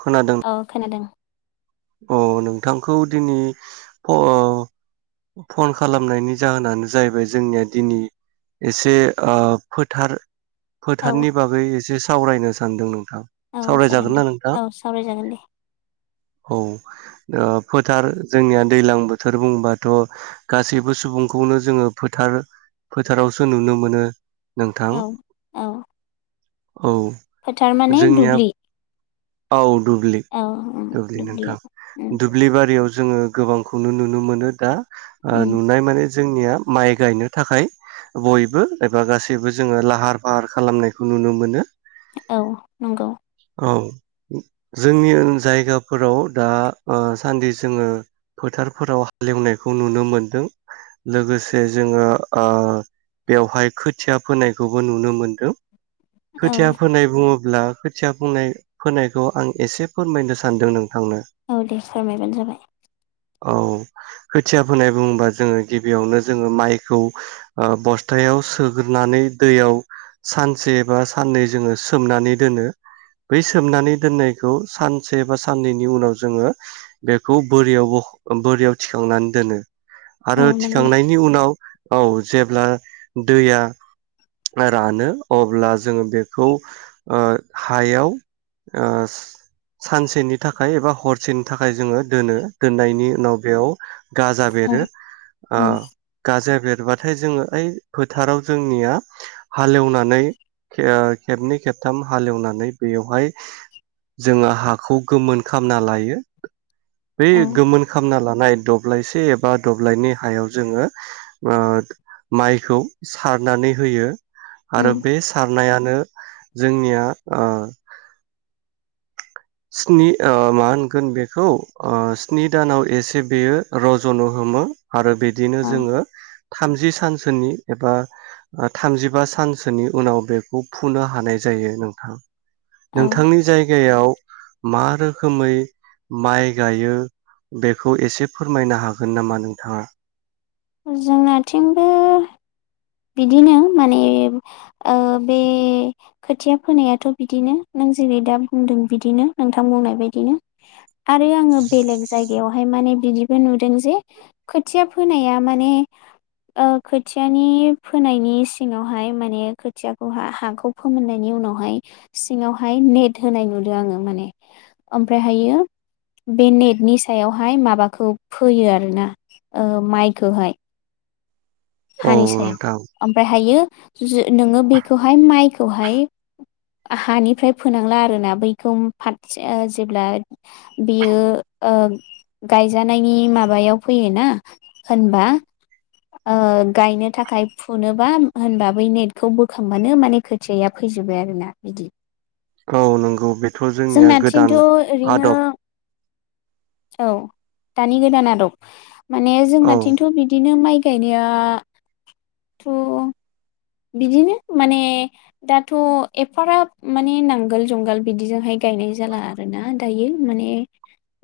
खोनादों औ खोनादों अ नोंथांखौ दिनै अ फन खालामनायनि जाहोनानो जाहैबाय जोंनिया दिनै एसे ओ फोथार औ फोथारनि बागै एसे सावरायनो सानदोंमोन औ जागोन दे औ सावराय जागोन दे औ ओ फोथार जोंनिया दैलां बोथोर बुंबाथ' गासैबो सुबुंखौनो जोङो फोथार फोथारावसो नुनो मोनो नोंथां औ औ औ फोथार माने जोंनिया दुब्लि औ दुब्लि औ उम दुब्लि नोंथां दुब्लियाव उम दुब्लि बारियाव जोङो गोबांखौनो नुनो मोनो दा आ उम नुनाय माने जोंनिया माइ गायनो थाखाय बयबो एबा गासैबो जोङो लाहार फाहार खालामनायखौ नुनो मोनो औ नंगौ औ जोंनि जायगाफोराव दा ओ सान्दि जोङो फोथारफोराव हालेवनायखौ नुनो मोनदों लोगोसे जोङो ओ बेवहाय खोथिया फोनायखौबो नुनो मोनदों औ खोथिया फोनाय बुङो अब्ला खोथिया फोनाय फोनायखौ आं एसे फोरमायनो सान्दों नों औ दे फोरमायबानो जाबाय औ खोथिया फोनाय बुङोबा जोङो गिबियावनो जोङो माइखौ ओ बस्थायाव सोग्रोनानै दैयाव सानसे बा साननै जोङो सोमनानै दोनो बै सोबनानै दोननायखौ सानसे बा साननैनि उनाव जोङो बेखौ बोरियाव बोरियाव थिखांनानै दोनो आरो औ नंगौ थिखांनायनि उनाव औ जेब्ला दैया रानो अब्ला जोङो बेखौ ओ हायाव ओ सानसेनि थाखाय एबा हरसेनि थाखाय जोङो दोनो दोननायनि उनाव बेयाव गाजा औ बेरो ओ उम गाजा बेर बेरबाथाय जोङो ओइ फोथाराव जोंनिया हालेवनानै खेबनै खेबथाम हालेवनानै बेयावहाय जोङो हाखौ गोमोन खामना लायो बै औ गोमोन खामना ला नाय दब्लायसे एबा दब्लायनै हायाव जोङो ओ माइखौ सारनानै होयो उम आरो बे सारनायानो जोंनिया ओ स्नि ओ मा होनगोन बेखौ ओ स्नि दानाव एसे बेयो रज'नो हमो आरो बिदिनो औ जोङो थामजि सानसोनि एबा थामजिबा सानसोनि उनाव बेखौ फुनो हानाय जायो नोंथां औ नोंथांनि जायगायाव मा रोखोमै माइ गायो बेखौ एसे फोरमायनो हागोन नामा नोंथाङा? जोंनाथिंबो बिदिनो माने ओ बे खोथिया फोनायाथ' बिदिनो नों जेरै दा बुंदों बिदिनो नोंथां बुंनाय बायदिनो आरो आङो बेलेग जायग बेयावहाय माने बिदिबो नुदों जे खोथिया फोनाया माने ओ खोथियानि फोनायनि सिङावहाय माने खोथियाखौ हाखौ फोमोननायनि उनावहाय सिङावहाय नेट होनाय नुदों आङो माने ओमफ्रायहायो बे नेटनि सायावहाय माबाखौ फोयो आरोना ओ माइ बेखौहाय औ हानि नोंथां सायाव ओमफ्राय हायो [inaudible] नोङो बेखौहाय माइ खौहाय हानिफ्राय फोनांला आरोना बैखौ फाद जेब्ला बियो गायजानायनि माबायाव फैयोना होनबा ओ गायनो थाखाय फुनोबा होनबा बै नेटखौ बोखांबानो माने खोथियाया फैजोबबाय आरो ना बिदि औ नंगौ बेथ' जोंनिया जोंनाथिंथ' गोदान ओरैनो आदब औ दानि गोदान आदब माने औ जोंनाथिंथ' बिदिनो माइ गायनायाथ' बिदिनो माने दाथ' एफाराब माने नांगोल जुंगाल बिदिजोंहाय गायनाय जाला आरोना दायो माने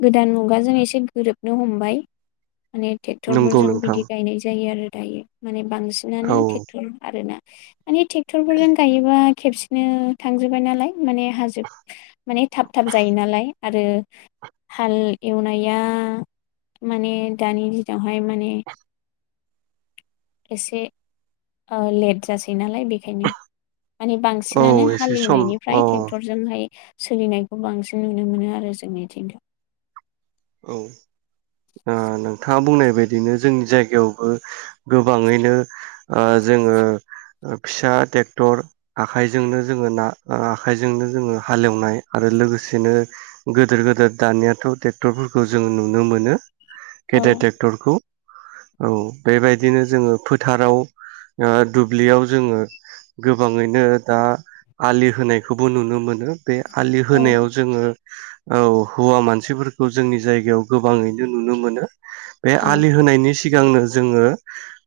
गोदान मुगाजों एसे गोरोबनो हमबाय माने नंगौ ट्रेक्टरफोरजों नोंथां बिदि गायनाय जायो आरो दायो माने बांसिनानो औ ट्रेक्ट'र [unintelligible] माने ट्रेक्टरफोरजों गायोबा खेबसेनो थांजोब्बाय नालाय माने हाजो माने थाब थाब जायो नालाय आरो हाल एवनाया माने दानि दिनावहाय माने एसे ओ लेट जासै ना लाय बेखायनो माने औ बांसिनानो एसे सम औ हालेवनायनिफ्राय ट्रेक्टरजोंहाय सोलिनायखौ बांसिन नुनो मोनो आरो जोंनि दिनाव औ नोंथाङा बुंनाय बायदिनो जोंनि जायगायावबो गोबाङैनो ओ जोङो फिसा ट्रेक्टर आखाइजोंनो जोङो ना आखाइजोंनो जोङो हालेवनाय आरो लोगोसेनो गोदोर गोदोर दानियाथ' टे क्टरफोरखौ जोङो नुनो मोनो औ गेदेर टेक्टरखौ औ बेबायदिनो जोङो फोथाराव ओ दुब्लियाव जोङो गोबाङैनो दा आलि होनायखौबो नुनो मोनो बे आलि होनायाव औ जोङो औ हौवा मानसिफोर खौ जोंनि जायगायाव गोबाङैनो नुनो मोनो बे औ आलि होनायनि सिगांनो जोङो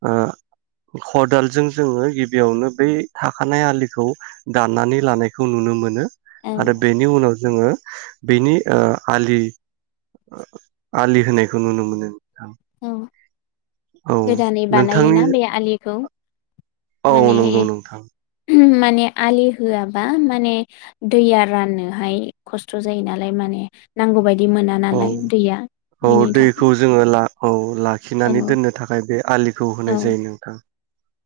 ओ खदालजों जोङो गिबियावनो बै थाखानाय आलिखौ दाननानै लानायखौ नुनो मोनो औ आरो बेनि उनाव जोङो बिनि ओ आलि आलि होनायखौ नुनो मोनो नोंथां औ औ गोदानै नोंथांनि बानायोना बे आलिखौ औ माने नोंगौ नोंथां। [unintelligible] माने आलि होआबा माने दैया राननो हाय खस्थ' जायो नालाय माने नांगौबाय औ औ दैखौ थाखाय जोङो ला औ लाखिनानै आरो दोननो थाखाय बे आलि खौ औ होनाय जायो नोंथां।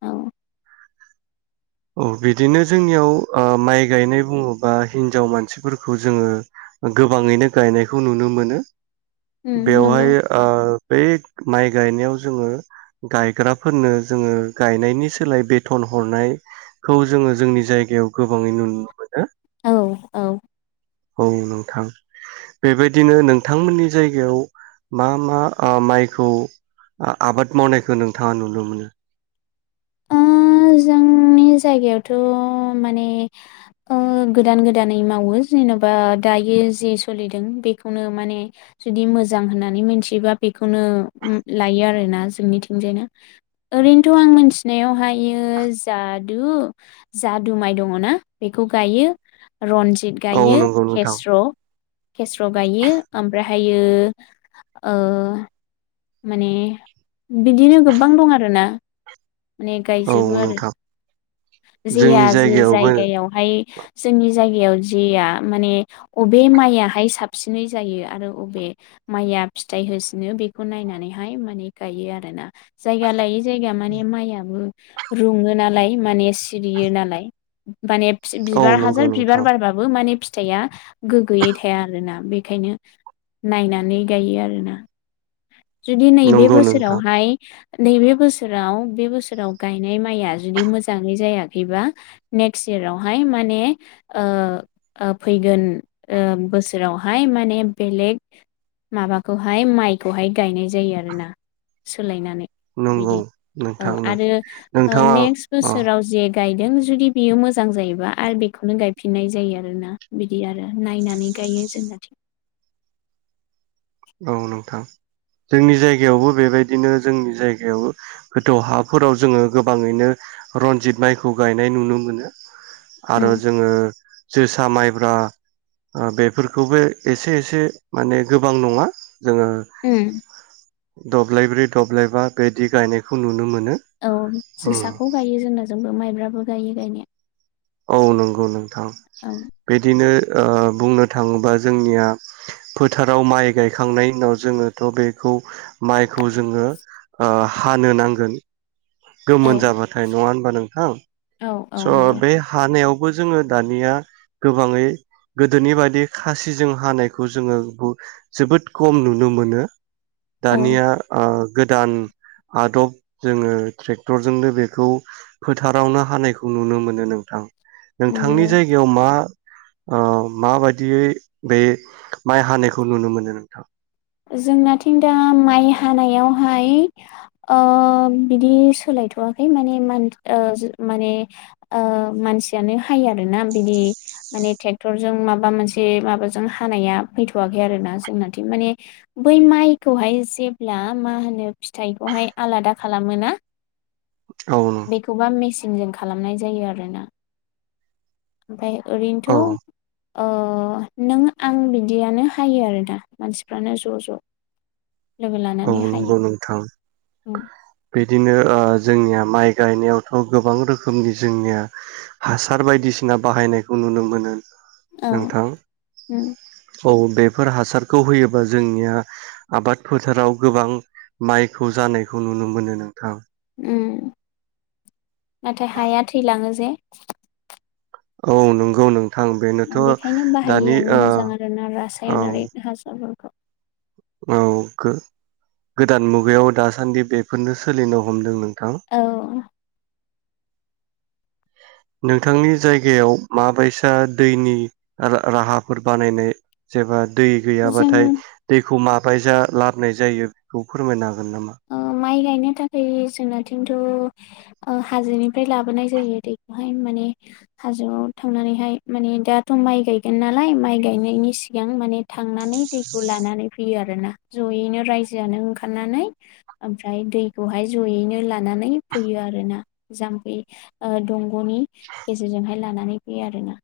औ औ बिदिनो जोंनियाव ओ माइ गायनाय बुङोबा हिन्जाव मानसिफोरखौ जोङो ओ गोबाङैनो गायनायखौ नुनो मोनो। उम नंगौ बेवहाय ओ बै माइ गायनायाव जोङो गायग्राफोरनो जोङो गायनायनि सोलाय बेथन हरनाय खौ जोङो जोंनि जायगायाव गोबाङै नुनो मोनो। औ औ। औ नोंथां बेबायदिनो नोंथांमोननि जायगायाव मा मा ओ माइखौ आबाद मावनायखौ नोंथाङा नुनो मोनो? ओ जोंनि जायगायावथ' माने ओ गोदान गोदानै मावो जेन'बा दायो जे सोलिदों बेखौनो माने जुदि मोजां होननानै मोनथियोबा बेखौनो लायो आरोना जोंनिथिंजायनो ओरैनोथ' आं मोनथि नायावहायो जादु जादु माइ दङना बेखौ गायो। रनजित औ गायो नंगौ नोंथां केस्र' केस्र' गायो ओमफ्रा थायो ओ माने बिदिनो गोबां दं आरोना ने औ गायजोबो आरो। नोंथां जोंनि जेया जे जायगायावबो जायगायावहाय जोंनि जायगायाव जेया माने अबे माइआहाय साबसिनै जायो आरो अबे माइआ फिथाइ होसिनो बेखौ नायनानैहाय माने गायो आरोना जायगा लायै जायगा माने माइआबो रुङो नालाय माने सिरियो नालाय माने फि औ बिबार नंगौ हाजार बिबार नोंथां बारबाबो माने फि फिथाइआ गोगोयै थाया आरोना बेखायनो नायनानै गायो आरोना। जुदि नैबे नंगौ नोंथां बोसोरावहाय नैबे बोसोराव बे बोसोराव गायनाय माइया जुदि मोजाङै जायाखैबा नेक्सट यारावहाय माने ओ ओ फैगोन ओ बोसोरावहाय माने बेलेग माबाखौहाय माइखौहाय गायनाय जायो आरोना सोलायनानै नंगौ बिदि औ नोंथांनो आरो ओ नोंथाङा नेक्स अ बोसोराव जि गायदों जुदि बियो मोजां जायोबा आरो बेखौनो गायफिननाय जायो आरोना बिदि आरो नायनानै गायो जोंना। औ नोंथां जोंनि जायगायावबो बेबायदिनो जोंनि जायगायाव गोथौ हाफोराव जोङो गोबाङैनो रनजित माइखौ गायनाय नुनो मोनो। आरो औ जोङो जोसा माइब्रा ओ बेफोरखौबो एसे एसे माने गोबां नङा। [inaudible] जोङो उम दब्लायब्रै दब्लायबा बेदि गायनायखौ नुनो मोन औ जोसाखौ गायो जोंना जोंबो माइब्रा गायो गायनाया औ नंगौ नों थां औ बिदिनो ओ बुंनो थाङोबा जोंनिया फोथाराव माइ गायखांनायनि उनाव जोङोथ' बेखौ माइखौ जोङो ओ हानो नांगोन गोमोन औ जाबाथाय नङा होनबा नोंथां औ औ स' नंगौ बे हानायाव बो जोङो दानिया गोबाङै गोदोनि बायदि खासिजों हानायखौ जोङो जोबोद खम नुनो मोनो औ दानिया आ गोदान आदब जोङो ट्रेक्टरजोंनो बेखौ फोथारावनो हानायखौ नुनो मोनो नोंथां नोंथांनि नंगौ जायगायाव मा? ओ माबायदियै बे माइ हानायखौ नुनो मोनो नोंथां? जोंनाथिं दा माइ हानायावहाय ओ बिदि सोलायथ'वाखै माने माने ओ मानसियानो हायो आरोना बिदि माने ट्रेक्टरजों माबा मोनसे माबाजों हानाया फैथ'वाखै आरोना जोंनाथिं माने बै माइखौहाय जेब्ला मा होनो फिथाइखौहाय आलादा खालामो ना औ बेखौबा मिसि मिसिनजों खालामनाय जायो आरोना ओमफ्राय औ ओरैनोथ' ओ नों आं बिदियानो हायो आरो दा मानसि फ्रानो ज' ज' लानानै औ हायो नंगौ नोंथां बे बिदिनो ओ जोंनिया माइ गायनायावथ' गोबां रोखोमनि जोंनिया हासार बायदिसिना बाहायनायखौ नुनो मोनो औ नोंथां ओं औ बेफोर हासारखौ होयोबा जोंनिया आबादफोर थाराव गोबां माइखौ जानायखौ नुनो मोनो नोंथां उम नाथाय हाया थैलाङो जे औ नंगौ नों बेखायनो बाहायिआनो मोजां आरोना औ रासायनारि हासारफोरखौ औ गो-गोदान मुगायाव दासान्दि बेफोरनो सोलिनो हमदों नों औ नोंथांनि जायगायाव माबायसा दैनि रा- राहाफोर बानायनाय जेबा दै जों गैयाबाथाय दैखौ मा बायजा लाबोनाय जायो बेखौ फोरमायनो हागोन नामा ओ माइ गायनो थाखाय जोंनाथिंथ' ओ हाजोनिफ्राय लाबोनाय जायो दैखौहाय माने हाजोआव थांनानैहाय माने दाथ' माइ गायगोन नालाय माइ गायनायनि सिगां मान थांना नै दैखौ लानानै फै फैयो आरोना जयैनो रायजोआनो ओंखारनानै ओमफ्राय दैखौहाय जयैनो लानानै फैयो आरोना जामफै ओ दं गनि गेजेरजोंहाय लानानै [unintelligible] आरो ना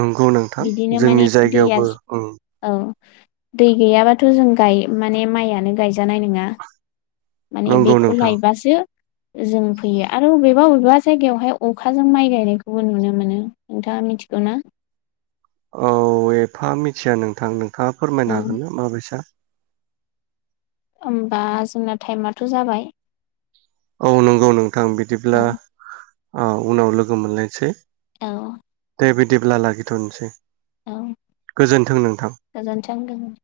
नंगौ नोंथां माने जोंनि दैया जायगायावबो ओं औ दै गैयाबाथ' जों गाय माने माइयानो गायजानाय नङा माने नंगौ बेखौ नोंथां लायबासो जों फैयो आरो अबेबा अबेबा जायगायावहाय अखाजों माइ गायनायखौबो नुनो मोनो नोंथाङा मि थिगौना औ एफा मिथिया नोंथां नों थाङा औ फोरमायनो होनो माबैसा होमबा जोंना टाइमाथ' जाबाय औ नंगौ नोंथां बिदिब्ला औ ओ उनाव लोगो मोनलायनसै औ बेबायदिब्ला लाखिथ'नोसै औ गोजोन्थों नोंथां। गोजानथों गोजोनथों